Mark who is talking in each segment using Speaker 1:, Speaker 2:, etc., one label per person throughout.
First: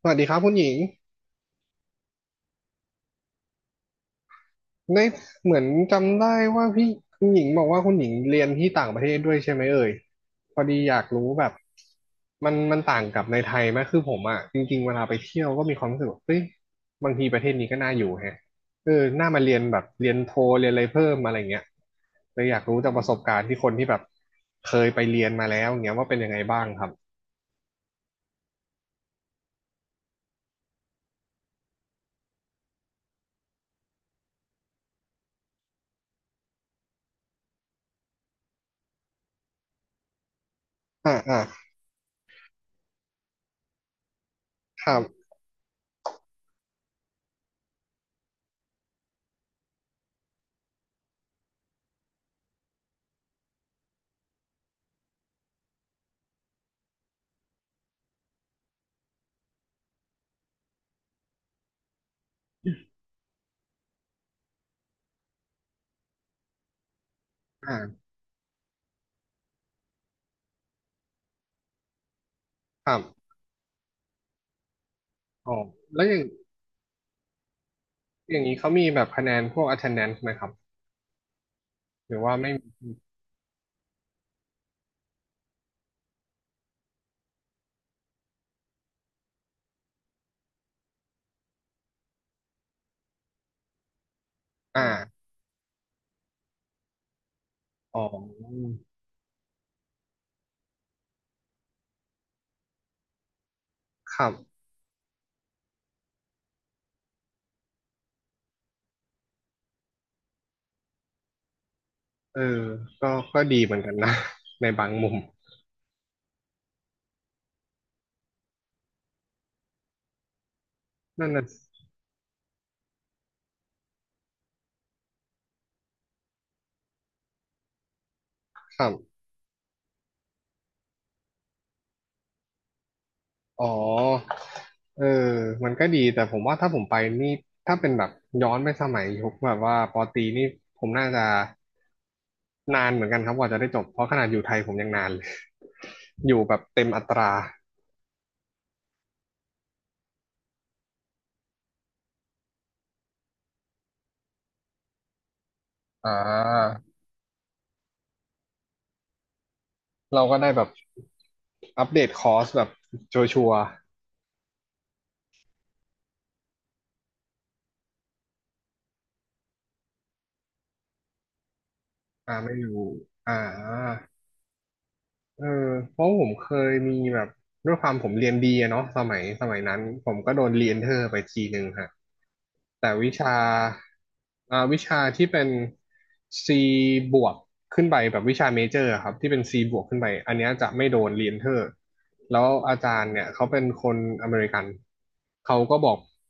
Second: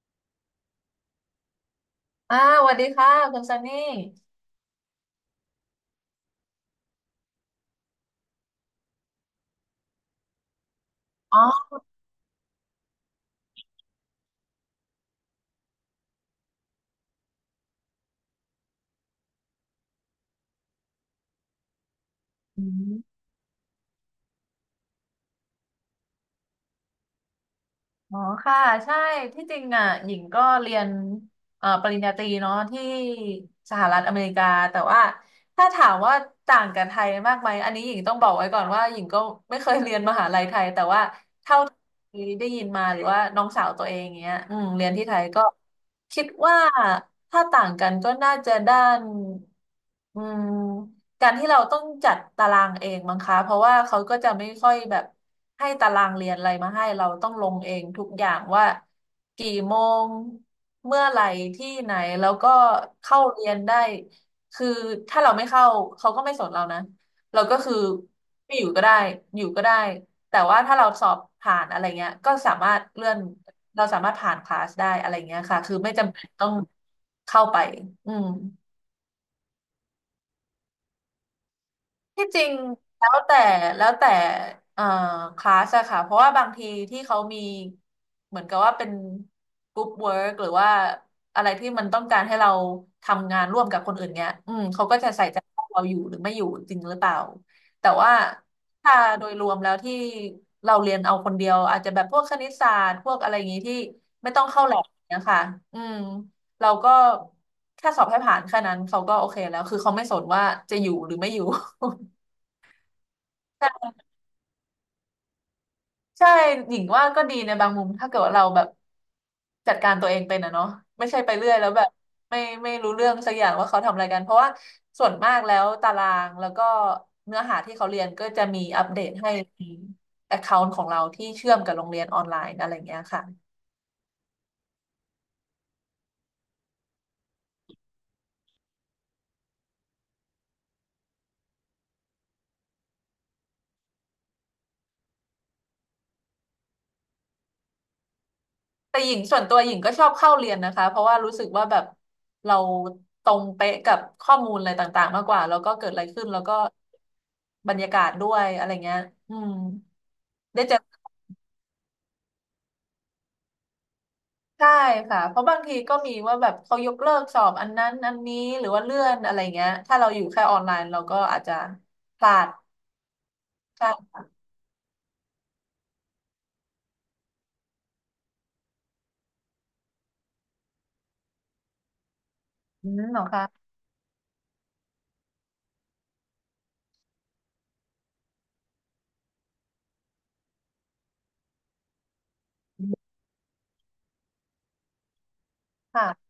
Speaker 1: สวัสดีครับคุณหญิง
Speaker 2: อ่าสวัสดีค่ะคุณซันนี่
Speaker 1: ได้เหมือนจำได้ว่าพี่คุณหญิงบอกว่าคุณหญิงเรียนที่ต่างประเทศด้วยใช่ไหมเอ่ยพอดีอยากรู้
Speaker 2: อ๋
Speaker 1: แบ
Speaker 2: อ
Speaker 1: บมันต่างกับในไทยไหมคือผมอ่ะจริงๆเวลาไปเที่ยวก็มีความรู้สึกว่าเฮ้ยบางทีประเทศนี้ก็น่าอยู่แฮะเออน่ามาเรียนแบบเรียนโทเรียนอะไรเพิ่มอะไรเงี้ยเลยอยา
Speaker 2: อื
Speaker 1: กรู้จากประส
Speaker 2: ม
Speaker 1: บการณ์ที่คนที่แบบเคยไปเรียนมาแล้วเงี้ยว่าเป็นยังไงบ้างครับ
Speaker 2: อ๋อค่ะใช่ที่จริงอ่ะหญิงก็เรียนปริญญาตรีเนาะที่สหรัฐอเมริกาแต่ว่าถ้าถามว่าต่างกับไทยมากไหมอันนี้หญิงต้องบอกไว้ก่อนว่าหญิงก็ไม่เคยเรียนมหาลัยไทยแต่ว่า
Speaker 1: อ่าอ่า
Speaker 2: เท่าที่ได้ยินมาหรือว่าน้องสาวตัวเองเงี้ย
Speaker 1: ค
Speaker 2: เรียน
Speaker 1: รั
Speaker 2: ที่ไทย
Speaker 1: บ
Speaker 2: ก็คิดว่าถ้าต่างกันก็น่าจะด้านอืม การที่เราต้องจัดตารางเองมั้งคะเพราะว่าเขาก็จะไม่ค่อยแบบให้ตารางเรียนอะไรมาให้เราต้องลงเองทุกอย่างว่ากี่โมงเมื่อไหร่ที่ไหนแล้วก็เข้าเรียนได้คือถ้าเราไม่เข้าเขาก็ไม่สนเรานะเราก็คือ
Speaker 1: อ่า
Speaker 2: ไม่อยู่ก็ได้อยู่ก็ได้แต่ว่าถ้าเราสอบผ่านอะไรเงี้ยก็สามารถ
Speaker 1: ครั
Speaker 2: เลื่อน
Speaker 1: บ
Speaker 2: เราสามารถผ่านคลาสได้อะไรเงี้ย
Speaker 1: อ๋อ
Speaker 2: ค่ะคือไม่
Speaker 1: แล้วอ
Speaker 2: จำ
Speaker 1: ย่าง
Speaker 2: เป็นต้องเข้าไปอืม
Speaker 1: อย่างนี้เขามีแบบคะแนนพวก attendance ไหมครับ หรือ
Speaker 2: ที่
Speaker 1: ว่า
Speaker 2: จริ
Speaker 1: ไม่
Speaker 2: ง
Speaker 1: มี
Speaker 2: แล้วแต่แล้วแต่เอ่อคลาสอะค่ะเพราะว่าบางทีที่เขามีเหมือนกับว่าเป็นกรุ๊ปเวิร์กหรือว่าอะไรที่มันต้องการให้เราทำงานร่วมกับคนอื่นเงี้ย
Speaker 1: อ
Speaker 2: เขาก็จะใส่
Speaker 1: ่า
Speaker 2: ใจว่าเราอยู่หรือไม่อยู่จริงหรือเปล่าแต่
Speaker 1: อ๋
Speaker 2: ว่า
Speaker 1: อ
Speaker 2: ถ้าโดยรวมแล้วที่เราเรียนเอาคนเดียวอาจจะแบบพวกคณิตศาสตร์พวกอะไรอย่างนี้ที่
Speaker 1: ครั
Speaker 2: ไม่ต้อง
Speaker 1: บ
Speaker 2: เข้าแลบเนี่ยค่ะอืมเราก็แค่สอบให้ผ่านแค่นั้นเขาก็โอเคแล้วคือเขาไม่สนว่าจะอยู่หรือไม่อยู่
Speaker 1: เออก็ก็ดีเหมือน
Speaker 2: ใช่
Speaker 1: กันนะ ในบางมุม
Speaker 2: ใช่หญิงว่าก็ดีในบางมุม ถ้าเกิดว่าเราแบบจัดการตัวเองเป็นอะเนาะไม่ใช่
Speaker 1: นั่น
Speaker 2: ไป
Speaker 1: นะ
Speaker 2: เรื่อยแล้วแบบไม่ไม่รู้เรื่องสักอย่างว่าเขาทำอะไรกันเพราะว่าส่วนมากแล้วตารางแล้วก็เนื้อหาที่เขาเรียนก็จะมี
Speaker 1: ค
Speaker 2: อั
Speaker 1: รั
Speaker 2: ปเดต
Speaker 1: บ
Speaker 2: ให้ในแอคเคาท์ของเราที่เชื่อมกับโรงเรียนออนไลน์อะไรเงี้ยค่ะ
Speaker 1: อ๋อเออมันก็ดี แต่ผมว่าถ้าผมไปนี่ ถ้าเป็นแบบย้อนไปสมัยยุคแบบว่าปอตรีนี่ผมน่าจะนานเหมือนกันครับกว่าจะได้จบ เพราะขนาดอยู่ไทยผมยังนานเลย อยู่แบบเต็มอัตรา
Speaker 2: แต่หญิงส่วนตัวหญิงก็ชอบเข้าเรียนนะคะเพราะว่ารู้สึกว่าแบบเราตรงเป๊ะกับข้อมูลอะไรต่างๆมากกว่าแล้วก็เกิดอะไร
Speaker 1: อ่
Speaker 2: ขึ้นแล้วก็
Speaker 1: า
Speaker 2: บรรยากาศด้วยอะไรเงี้ยอืม
Speaker 1: เราก็ได้แบ
Speaker 2: ได้
Speaker 1: บ
Speaker 2: เจอ
Speaker 1: อัปเดตคอร์สแบบชัวร์
Speaker 2: ใช่ค่ะเพราะบางทีก็มีว่าแบบเขายกเลิกสอบอันนั้นอันนี้หรือว่าเลื่อนอะไรเงี้ยถ้าเราอยู่แค่ออนไลน์เราก็อาจจะพ
Speaker 1: ๆ
Speaker 2: ลา
Speaker 1: อ่า
Speaker 2: ด
Speaker 1: ไม่อยู่อ่า
Speaker 2: ใช่
Speaker 1: เออเพราะผมเคยมีแบบด้วยความผมเรียนดีอะเนาะสมัยนั้นผมก็โดนเรียนเทอร์ไปทีหนึ่งฮะแต่
Speaker 2: อืม
Speaker 1: วิ
Speaker 2: เหรอ
Speaker 1: ชา
Speaker 2: คะ
Speaker 1: วิชาที่เป็น C บวกขึ้นไปแบบวิชาเมเจอร์อครับที่เป็น C บวกขึ้นไปอันเนี้ยจะไม่โดนเรียนเทอร์แล้วอาจารย์เนี่ยเขาเป็นคนอเมริกันเขาก็บอก
Speaker 2: ค่ะ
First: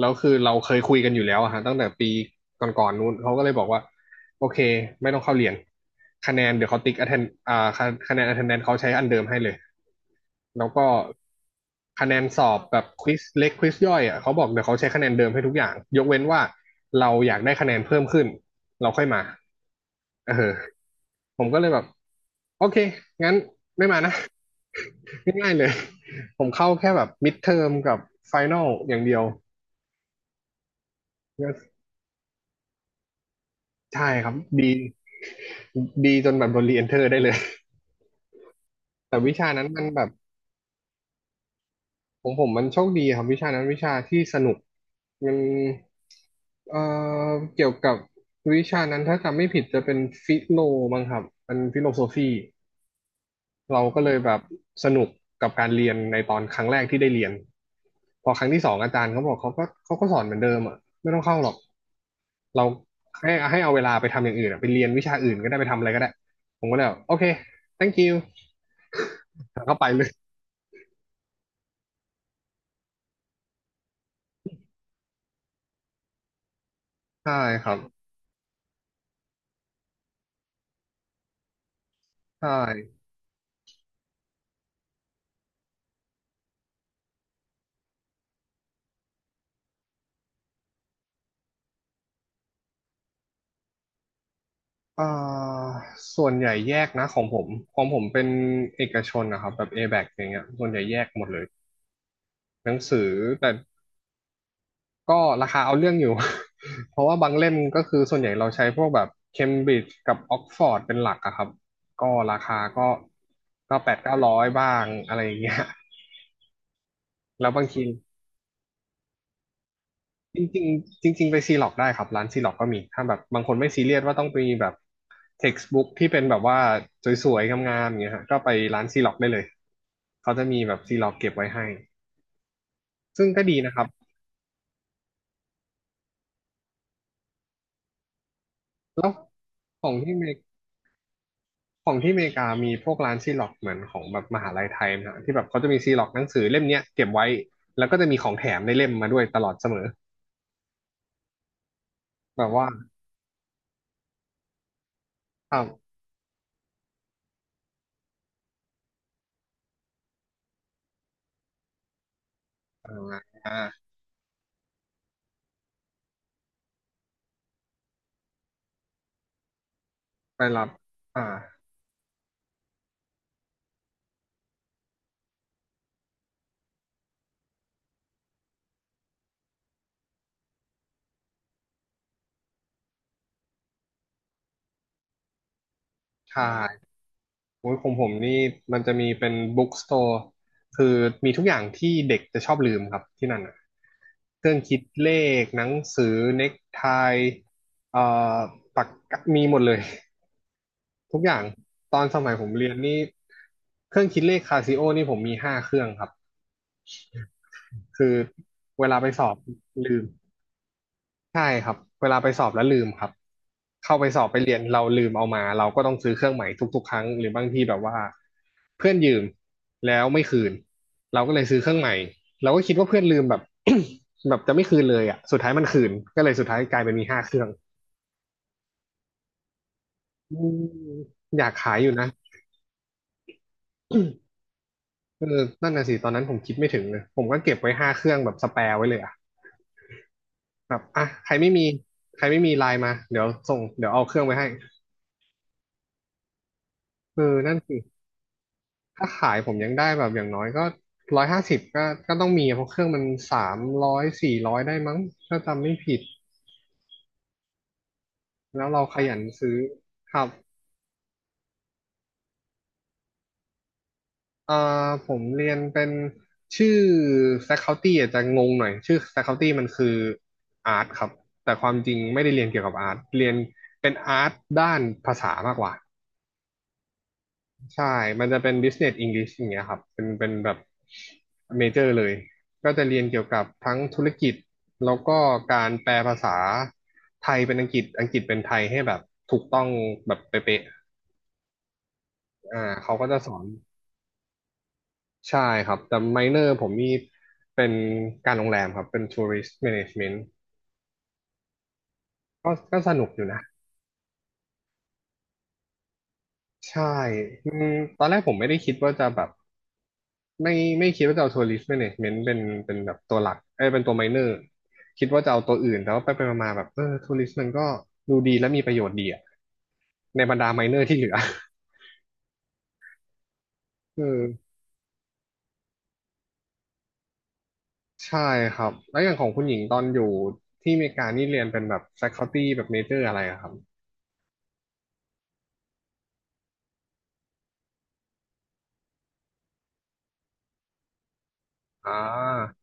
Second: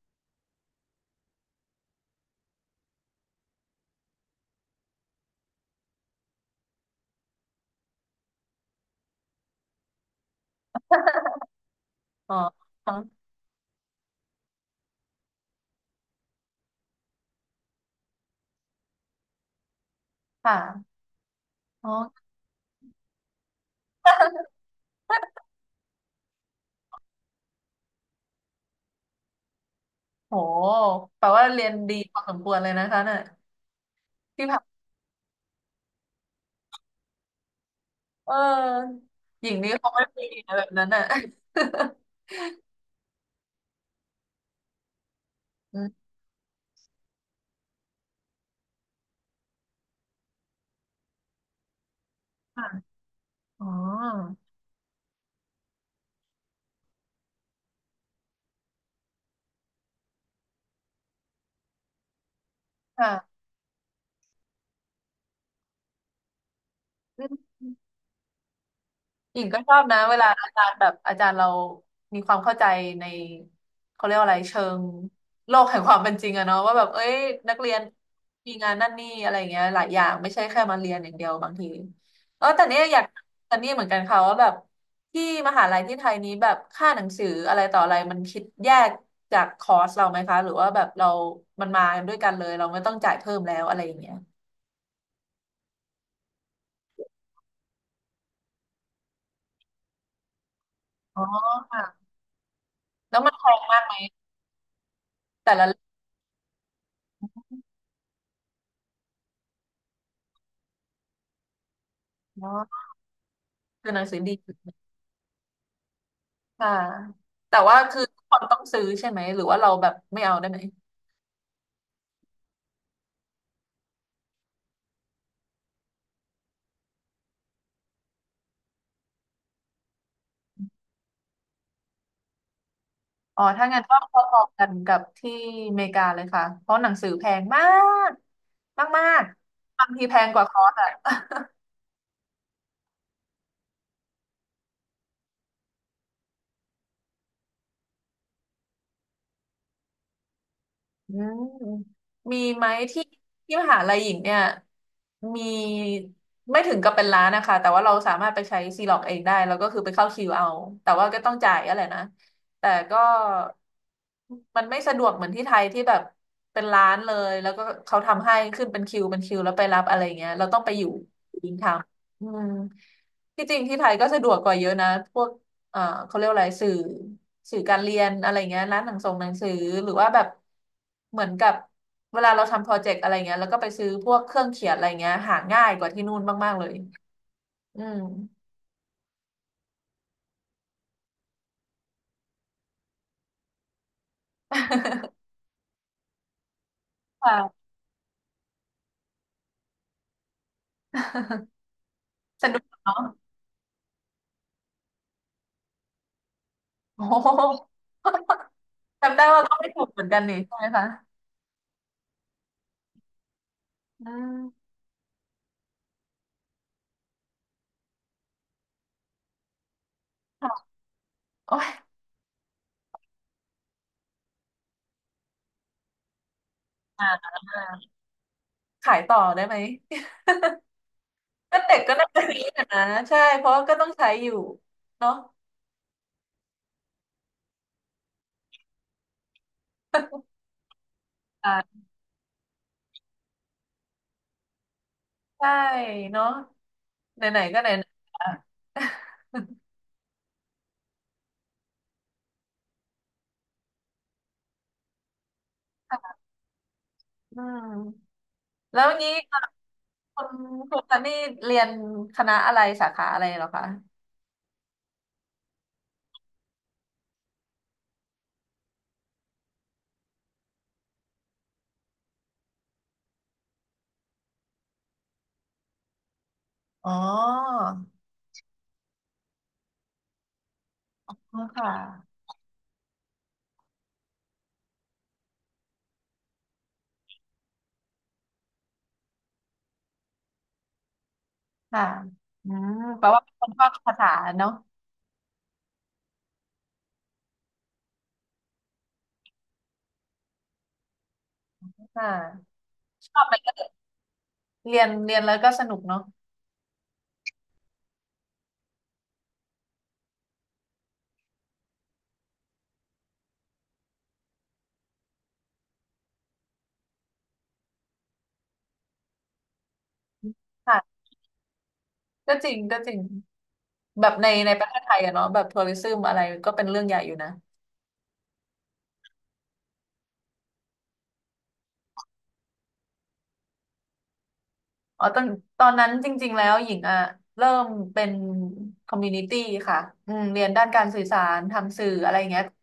Speaker 1: แล้วคือเราเคยคุยกันอยู่แล้วอะฮะตั้งแต่ปีก่อนๆนู้นเขาก็เลยบอกว่า โอเคไม่ต้องเข้าเรียนคะแนนเดี๋ยวเขาติ๊ก attend อ่าคะคะแนน attendance เขาใช้อันเดิมให้เลยแล้วก็คะแนน
Speaker 2: อ๋อ
Speaker 1: สอบแบบ
Speaker 2: อ๋อ
Speaker 1: ควิสเล็กควิสย่อยอ่ะเขาบอกเดี๋ยวเขาใช้คะแนนเดิมให้ทุกอย่างยกเว้นว่าเราอยากได้คะแนนเพิ่มขึ้นเราค่อยมา
Speaker 2: ค
Speaker 1: เออ
Speaker 2: ่ะ
Speaker 1: ผมก็เลยแบบ
Speaker 2: อ๋อ
Speaker 1: โอเคงั้นไม่มานะ ง่ายๆเลยผมเข้าแค่แบบมิดเทอมกับไฟน a ลอย่างเดียว
Speaker 2: โหแปลว่าเรี
Speaker 1: ก็
Speaker 2: ยนดีพอสมควรเลยนะคะเนี่ย
Speaker 1: ใช่ครับ
Speaker 2: ที่ผ่า
Speaker 1: ดี
Speaker 2: น
Speaker 1: ดีจนแบบโดนรีเอนเทอร์ได้เลย
Speaker 2: เออ
Speaker 1: แต่วิ
Speaker 2: ห
Speaker 1: ชา
Speaker 2: ญิง
Speaker 1: นั้น
Speaker 2: นี้
Speaker 1: มัน
Speaker 2: เขา
Speaker 1: แบ
Speaker 2: ไม่
Speaker 1: บ
Speaker 2: มีนะแบบนั้นอ่ะ
Speaker 1: ผมมันโชคดีครับวิชานั้นวิชาที่สนุกมัน
Speaker 2: อืม
Speaker 1: เอ่เกี่ยวกับวิชานั้นถ้าจำไม่ผิดจะเป็นฟิโลมั้งครับเป็นฟิโลโซฟี
Speaker 2: ค่ะอ๋อ
Speaker 1: เราก็เลยแบบสนุกกับการเรียนในตอนครั้งแรกที่ได้เรียนพอครั้งที่สองอาจารย์เขาบอกเขาก็สอนเหมือนเดิมอ่ะไม่ต้องเข้าหรอกเราให้
Speaker 2: ค่ะ
Speaker 1: ให้เอาเวลาไปทำอย่างอื่นอะไปเรียนวิชาอื่นก็ได้ไปทำอะไรก็ได้ผมก็เลยแบบโอเค thank you
Speaker 2: หญิงก็
Speaker 1: แล้ว
Speaker 2: ช
Speaker 1: ก็
Speaker 2: อบ
Speaker 1: ไป
Speaker 2: นะ
Speaker 1: เลย
Speaker 2: เวลาอาจารย์แบบอาจารย์เรามีความเข้าใจในเขาเรียกว่าอะไรเชิงโลกแห่งความเป็นจริงอะเนาะว่าแบบเอ้ย
Speaker 1: ใช่
Speaker 2: นัก
Speaker 1: ค
Speaker 2: เรี
Speaker 1: รั
Speaker 2: ย
Speaker 1: บ
Speaker 2: นมีงานนั่นนี่อะไรอย่างเงี้ยหลายอย่างไม่ใช่แค่มาเรียนอย่างเดียวบางที
Speaker 1: ใช
Speaker 2: เออแต่เนี้ยอ
Speaker 1: ่
Speaker 2: ยากแต่เนี้ยเหมือนกันค่ะว่าแบบที่มหาลัยที่ไทยนี้แบบค่าหนังสืออะไรต่ออะไรมันคิดแยกจากคอร์สเราไหมคะหรือว่าแบบเรามันมากันด้วยกันเลยเราไม่ต้องจ่ายเพิ่มแล้วอะไรอย่างเงี้ย
Speaker 1: อ่าส่วนใหญ่แยกนะของผมของผมเป็นเอกชนนะครับแบบ A-back อแบคอย่างเงี้ยส่วนใหญ่แยกห
Speaker 2: อ๋
Speaker 1: ม
Speaker 2: อ
Speaker 1: ดเลย
Speaker 2: ค่ะ
Speaker 1: หนังสือ
Speaker 2: แล้วมันแพ
Speaker 1: แต่
Speaker 2: งมากไหม
Speaker 1: ก็รา
Speaker 2: แต่
Speaker 1: คา
Speaker 2: ละ
Speaker 1: เอา
Speaker 2: เล่ม
Speaker 1: เรื่องอยู่ เพราะว่าบางเล่มก็คือส่วนใหญ่เราใช้พวกแบบเคมบริดจ์กับออกฟอร์ดเป็นหลักอะครับก็ราคา
Speaker 2: เนาะ
Speaker 1: ก็แป
Speaker 2: คือห
Speaker 1: ด
Speaker 2: นัง
Speaker 1: เก้า
Speaker 2: สือ
Speaker 1: ร้
Speaker 2: ดี
Speaker 1: อยบ้างอะไรอย่างเงี้ย
Speaker 2: ค่ะ
Speaker 1: แล้ว
Speaker 2: แต่
Speaker 1: บาง
Speaker 2: ว่า
Speaker 1: ที
Speaker 2: คือทุกคนต้องซื้อใช่ไหมหรือว่าเราแบบไม่เอา
Speaker 1: จ
Speaker 2: ได้ไหม
Speaker 1: ริงๆจริงๆไปซีล็อกได้ครับร้านซีล็อกก็มีถ้าแบบบางคนไม่ซีเรียสว่าต้องไปแบบ textbook ที่เป็นแบบว่าสวยๆงามๆอย่างเงี้ยฮะก็ไปร้านซีล็อกได้เลยเขาจะมีแบบซีล็อกเก็บไว้ให้ซึ่ง
Speaker 2: อ๋
Speaker 1: ก็
Speaker 2: อ
Speaker 1: ดี
Speaker 2: ถ้า
Speaker 1: นะค
Speaker 2: งั้น
Speaker 1: รับ
Speaker 2: ก็พอๆกันกับที่อเมริกาเลยค่ะเพราะหนังสือแพงมากมา
Speaker 1: แล้ว
Speaker 2: กๆ
Speaker 1: ข
Speaker 2: บา
Speaker 1: อ
Speaker 2: ง
Speaker 1: ง
Speaker 2: ที
Speaker 1: ที่
Speaker 2: แพ
Speaker 1: เม
Speaker 2: ง
Speaker 1: ก
Speaker 2: กว่าคอร์สอะ
Speaker 1: ของที่อเมริกามีพวกร้านซีล็อกเหมือนของแบบมหาลัยไทยนะฮะที่แบบเขาจะมีซีล็อกหนังสือเล่มเนี้ยเก็บไว้แล้วก็จะมีของแถมในเล่มมาด้วยตลอดเสมอ
Speaker 2: อืมมี
Speaker 1: แบบ
Speaker 2: ไห
Speaker 1: ว่า
Speaker 2: มที่ที่มหาลัยหญิงเนี่ยมี
Speaker 1: อ้าว
Speaker 2: ไม่ถึงกับเป็นร้านนะคะแต่ว่าเราสามารถไปใช้ซีล็อกเองได้แล้วก็คือไปเข้าคิวเอาแต่ว่าก็ต้องจ่ายอะไรนะแต่ก็
Speaker 1: อ่า
Speaker 2: มันไม่สะดวกเหมือนที่ไทยที่แบบเป็นร้านเลยแล้วก็เขาทำให้ขึ้นเป็นคิวเป็นคิวแล้วไปรับอะไรเงี้ย
Speaker 1: ไป
Speaker 2: เราต้อง
Speaker 1: รับ
Speaker 2: ไปอยู่
Speaker 1: อ่า
Speaker 2: ยิงทำอืมที่จริงที่ไทยก็สะดวกกว่าเยอะนะพวก เอ่อเขาเรียกวอะไรสื่อสื่อการเรียนอะไรเงี้ยร้านหนังส่งหนังสือหรือว่าแบบเหมือนกับเวลาเราทำโปรเจกต์อะไรเงี้ยแล้วก็ไปซื้อพวกเครื่องเขียนอะไรเงี้ยหาง่ายกว่าที่นู่น
Speaker 1: ใช่
Speaker 2: มากๆเลย
Speaker 1: โอ้ย
Speaker 2: อื
Speaker 1: ของผ
Speaker 2: ม
Speaker 1: มนี่มันจะมีเป็นบุ๊กสโตร์คือมีทุกอย่างที่เด็กจะชอบลืมครับที่นั่นอ่ะเครื่องคิดเล ขหนังสือเน็กไท
Speaker 2: ค่ะ
Speaker 1: เอ่อปากกามีหมดเลยทุกอย่าง ตอนสมัยผ
Speaker 2: ส
Speaker 1: ม
Speaker 2: นุก
Speaker 1: เรียน
Speaker 2: เนาะ
Speaker 1: นี่เครื่องคิดเลขคาซิโอนี่ผมมี5 เครื่องครับ
Speaker 2: โอ้โห
Speaker 1: คือเวลาไป
Speaker 2: จำ
Speaker 1: ส
Speaker 2: ได้
Speaker 1: อบ
Speaker 2: ว่าก็ไม่ถูก
Speaker 1: ลื
Speaker 2: เหมื
Speaker 1: ม
Speaker 2: อนกันนี่ใช่ไหมคะ
Speaker 1: ใช่ครับเวลาไปสอบแล้วลืมครับเข้าไป
Speaker 2: อื
Speaker 1: สอบไป
Speaker 2: ม
Speaker 1: เรียนเราลืมเอามาเราก็ต้องซื้อเครื่องใหม่ทุกๆครั้งหรือบางทีแบบว่าเพื่อนยืมแล้วไม่คื
Speaker 2: ค่ะ
Speaker 1: นเราก็เลย
Speaker 2: โอ้
Speaker 1: ซื้อเค
Speaker 2: ย
Speaker 1: รื่องใหม่เราก็คิดว่าเพื่อนลืมแบบ แบบจะไม่คืนเลยอ่ะสุดท้ายมันคืนก็เลยสุดท้ายกลายเป็นมี
Speaker 2: อ่
Speaker 1: ห้าเค
Speaker 2: า
Speaker 1: รื่อง
Speaker 2: ขายต่อได้ไหม
Speaker 1: อืมอยาก
Speaker 2: ก็
Speaker 1: ขา
Speaker 2: เด็
Speaker 1: ย
Speaker 2: ก
Speaker 1: อยู่
Speaker 2: ก็
Speaker 1: นะ
Speaker 2: น่าจะมีนะใช่เพราะว่าก็ต้องใช้อยู่เนาะ
Speaker 1: เออนั่นน่ะสิตอนนั้นผมคิดไม่ถึงเลยผมก็เก็บไว้ห้าเครื่องแบบสแปร์ไว้เลยอ่ะแบบอ่ะใครไม่
Speaker 2: อ่
Speaker 1: มี
Speaker 2: า
Speaker 1: ใครไม่มีไลน์มาเดี๋ยวส่งเดี๋ยวเอาเครื่องไปให้
Speaker 2: ใช่เนาะ
Speaker 1: เออ
Speaker 2: ไหนๆ
Speaker 1: นั่
Speaker 2: ก็
Speaker 1: น
Speaker 2: ไหน
Speaker 1: สิ
Speaker 2: ๆอ่ะ
Speaker 1: ถ้าขายผม ยังได้แบบอย่างน้อยก็ร้อยห้าสิบก็ต้องมีเพราะเครื่องมัน300400ได้มั้งถ้าจำไม่ผิด
Speaker 2: อืม
Speaker 1: แล้ว
Speaker 2: แล้
Speaker 1: เรา
Speaker 2: ว
Speaker 1: ข
Speaker 2: นี้
Speaker 1: ยันซื้อครั
Speaker 2: คุ
Speaker 1: บ
Speaker 2: ณคุณซันนี่เรียนคณะอะไรสาขาอะไรเหรอคะ
Speaker 1: เอ่ผมเรียนเป็นชื่อ faculty อาจจะงงหน่อยชื่อ faculty มันคือ Art ครับแต่ความจริงไม่ได้เรียนเกี่ยวกับ Art เรียนด้านภาษามากกว่า
Speaker 2: อ๋อ
Speaker 1: ใช่ มันจะเป็น Business English อย่างเงี้ยครับ เป็นแบบเม
Speaker 2: ค่
Speaker 1: เจอร์เลย
Speaker 2: ะ
Speaker 1: ก็จะเรียนเกี่ยวกับทั้งธุรกิจ แล้วก็การแปลภาษาไทยเป็นอังกฤษ อังกฤษเป็นไทยให้แบบถูกต้องแบบเป๊ะ
Speaker 2: ค่ะอื
Speaker 1: ๆอ่า
Speaker 2: ม
Speaker 1: เขา
Speaker 2: แป
Speaker 1: ก็
Speaker 2: ล
Speaker 1: จะ
Speaker 2: ว่า
Speaker 1: ส
Speaker 2: เป็
Speaker 1: อ
Speaker 2: นค
Speaker 1: น
Speaker 2: นชอบภาษาเนาะ
Speaker 1: ใช่ครับ แต่ไมเนอร์ผมนี่เป็นการโรงแรมครับเป็น Tourist Management
Speaker 2: ค่
Speaker 1: ก็
Speaker 2: ะ
Speaker 1: ก็สนุก
Speaker 2: ช
Speaker 1: อ
Speaker 2: อบ
Speaker 1: ยู่
Speaker 2: มั
Speaker 1: นะ
Speaker 2: นก็เรียนแล้วก็สนุกเนาะ
Speaker 1: ใช่อืมตอนแรกผมไม่ได้คิดว่าจะแบบไม่ไม่คิดว่าจะเอาทัวริสต์แมเนจเมนต์เป็นเป็นแบบตัวหลักเอ้ยเป็นตัวไมเนอร์คิดว่าจะเอาตัวอื่นแต่ว่าไปมาๆแบบเออทัวริสต์มันก็ดูดีและมีประโยชน์ดีอะในบรรดาไมเนอร์ที่
Speaker 2: ค่ะ
Speaker 1: เหลือ
Speaker 2: ก็จริง
Speaker 1: เอ
Speaker 2: แบบ
Speaker 1: อ
Speaker 2: ในประเทศไทยอะเนาะแบบทัวริซึมอะไรก็เป็นเรื่องใหญ่อยู่นะ
Speaker 1: ใช่ครับแล้วอย่างของคุณหญิงตอนอยู่ที่อเมริกานี่เรียนเป็นแบบ faculty แบบ major อะไรอะครับ
Speaker 2: อ๋อตอนนั้นจริงๆแล้วหญิงอ่ะเริ่มเป็นคอมมูนิตี้ค่ะอืมเรียนด้านการสื่อสารทำสื่
Speaker 1: อ่
Speaker 2: ออะไรอย่างเงี้ย
Speaker 1: า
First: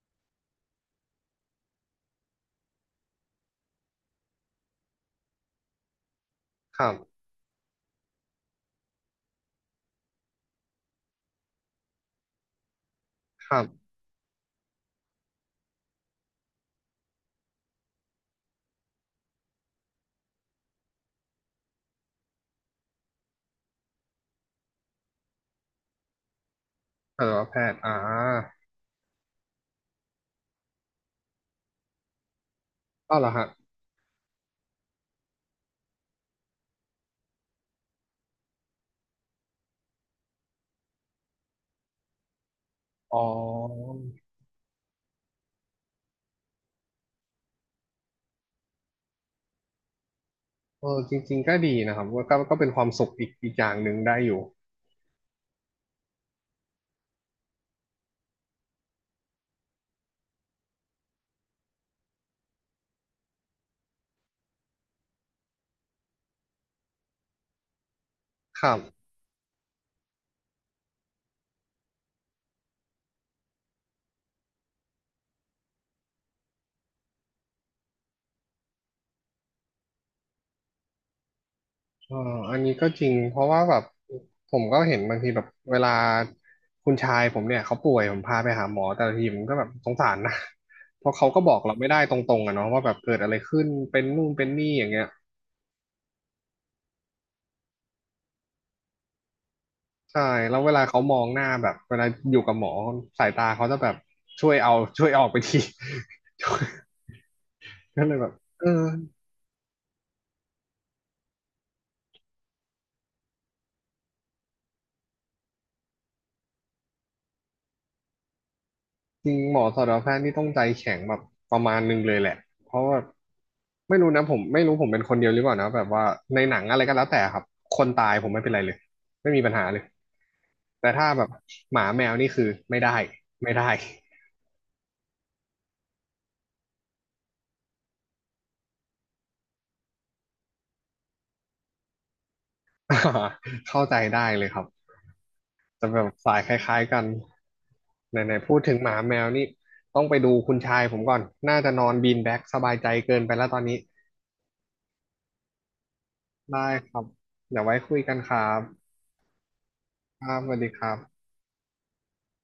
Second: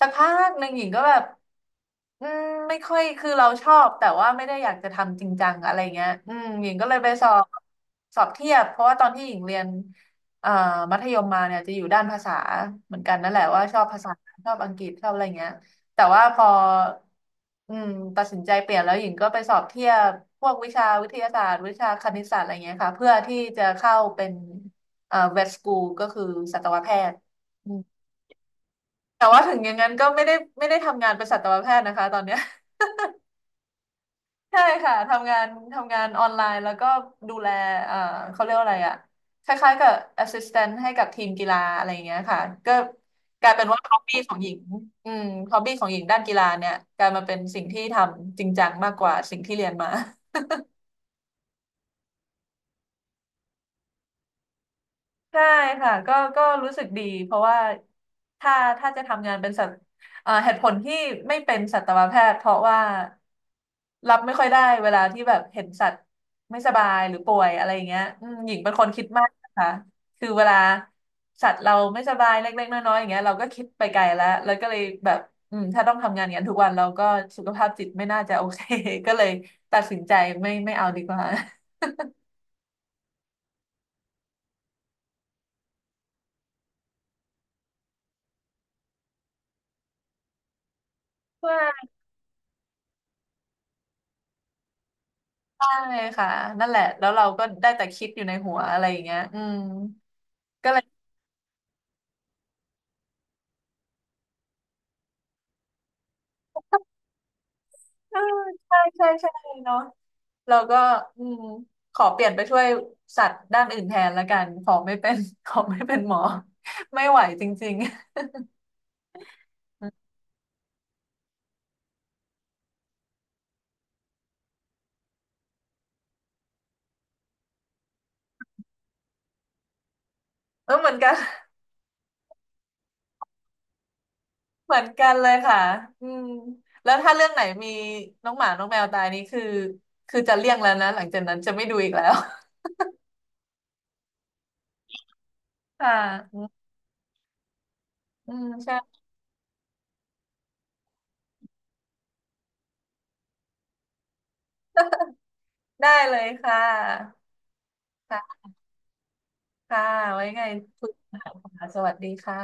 Speaker 2: สักพักหนึ่งหญิงก็แบบอืมไม่ค่อยคือเราชอบแต่ว่าไม่ได้อยากจะทำจริงจังอะไรเงี้ยอืมหญิง
Speaker 1: ค
Speaker 2: ก็
Speaker 1: รั
Speaker 2: เลยไป
Speaker 1: บ
Speaker 2: สอบสอบเทียบเพราะว่าตอนที่หญิงเรียนเอ่อมัธยมมาเนี่ยจะอยู่ด้านภาษาเหมือนกันนั่นแหละ
Speaker 1: ครั
Speaker 2: ว่าชอบ
Speaker 1: บ
Speaker 2: ภาษาชอบอังกฤษชอบอะไรเงี้ยแต่ว่าพออืมตัดสินใจเปลี่ยนแล้วหญิงก็ไปสอบเทียบพวกวิชาวิทยาศาสตร์วิชาคณิตศาสตร์อะไรเงี้ยค่ะเพื่อที่จะเข้าเป็นเวชสกูลก็คือสัตวแพทย์
Speaker 1: สัตวแพทย์อ่า
Speaker 2: แต่ว่าถึงอย่างนั้นก็ไม่ได้ทำงานเป็นสัตวแพทย์นะคะตอนเนี้ย
Speaker 1: อ้าวเหรอฮะ
Speaker 2: ใช่ค่ะทำงานออนไลน์แล้วก็ดูแลเอ่อเขาเรียกว่าอะไรอะคล้ายๆกับ assistant ให้กับทีมกีฬาอะไรอย่างเงี้ยค่ะก็
Speaker 1: อ๋อ
Speaker 2: กลายเป็นว่า hobby ของหญิงอืม hobby ของหญิงด้านกีฬาเนี่ยกลายมาเป็นสิ่งที่ทำจริงจังมากกว่าสิ่งที่เรียนมา
Speaker 1: เออจริงๆก็ดีนะครับก็เป็นความสุขอีกอย่างหนึ่งได้อยู่
Speaker 2: ใช่ค่ะก็ก็รู้สึกดีเพราะว่าถ้าถ้าจะทำงานเป็นสัตว์เหตุผลที่ไม่เป็นสัตวแพทย์เพราะว่ารับไม่ค่อยได้เวลาที่แบบเห็นสัตว์ไม่สบายหรือป่วยอะไรอย่างเงี้ยอืมหญิง
Speaker 1: ค
Speaker 2: เป็
Speaker 1: รั
Speaker 2: น
Speaker 1: บ
Speaker 2: คนคิดมากนะคะคือเวลาสัตว์เราไม่สบายเล็กๆน้อยๆอย่างเงี้ยเราก็คิดไปไกลแล้วแล้วก็เลยแบบอืมถ้าต้องทำงานอย่างนั้นทุกวันเราก็สุขภาพจิตไม่น่าจะโอเค ก็เลยตัดสินใจไม่เอาดีกว่า
Speaker 1: เอออันนี้ก็จริงเพราะว่าแบบผมก็เห็นบางทีแบบเวลาคุณชายผมเนี่ยเขาป่วยผมพาไปหาหมอแต่ละทีผมก็แบบสงสารนะ เพราะเขาก็บอกเราไม่
Speaker 2: ว่า
Speaker 1: ได้ตรงๆอะเนาะว่าแบบเกิดอะไรขึ้นเป็นนู่นเป็นนี่อย่างเงี้ย
Speaker 2: ใช่ค่ะนั่นแหละแล้วเราก็ได้แต่คิดอยู่ในหัวอะไรอย่างเงี้ยอืม
Speaker 1: ใช่แล้ว
Speaker 2: ก็
Speaker 1: เว
Speaker 2: เล
Speaker 1: ลา
Speaker 2: ย
Speaker 1: เขามองหน้าแบบเวลาอยู่กับหมอสายตาเขาจะแบบช่วยเอาช่วยออกไปที ก็เล
Speaker 2: เอ
Speaker 1: ย
Speaker 2: อ
Speaker 1: แบบเออ
Speaker 2: ใช่เนาะเราก็อืมขอเปลี่ยนไปช่วยสัตว์ด้านอื่นแทนละกันขอไม่เป็น ขอไม่เป็นหมอไม่ไหวจริง
Speaker 1: จริงหมอสัตว
Speaker 2: ๆ
Speaker 1: แพทย์นี่ต้องใจแข็งแบบประมาณนึงเลยแหละเพราะว่าไม่รู้นะผมไม่รู้ผมเป็นคนเดียวหรือเปล่านะแบบว่าในหนังอะไรก็แล้วแต่ครับคนตายผมไม่เป็นไรเลยไม่มีปัญหาเลย
Speaker 2: เออ
Speaker 1: แต่
Speaker 2: เหมือน
Speaker 1: ถ้า
Speaker 2: กัน
Speaker 1: แบบหมาแมวนี่คือไม่ได้ไม่ได้
Speaker 2: เหมือนกันเลยค่ะอืมแล้วถ้าเรื่องไหนมีน้องหมาน้องแมวตายนี่คือจะเลี่ยงแล้วนะหลังจากนั้นจะไม่ดูอีกแล้ว
Speaker 1: เข้าใจได้เลยครับ จะ
Speaker 2: ค่
Speaker 1: แบบสายค
Speaker 2: ะ
Speaker 1: ล้ายๆกันไห
Speaker 2: อื
Speaker 1: น
Speaker 2: ม
Speaker 1: ๆพูดถึ
Speaker 2: ใช่
Speaker 1: งหมาแมวนี่ต้องไปดูคุณชายผมก่อนน่าจะนอนบีนแบ็กสบายใจเกินไปแล้วตอนนี้
Speaker 2: ได้เลยค่
Speaker 1: ได้ครับ
Speaker 2: ะ
Speaker 1: เดี๋ยวไว้คุยกันค
Speaker 2: ค่ะ
Speaker 1: รับ
Speaker 2: ค่ะ
Speaker 1: ค
Speaker 2: ไว้
Speaker 1: รับ
Speaker 2: ไง
Speaker 1: สวัสดีค
Speaker 2: คุย
Speaker 1: รั
Speaker 2: กั
Speaker 1: บ
Speaker 2: นค่ะสวัสดีค่ะ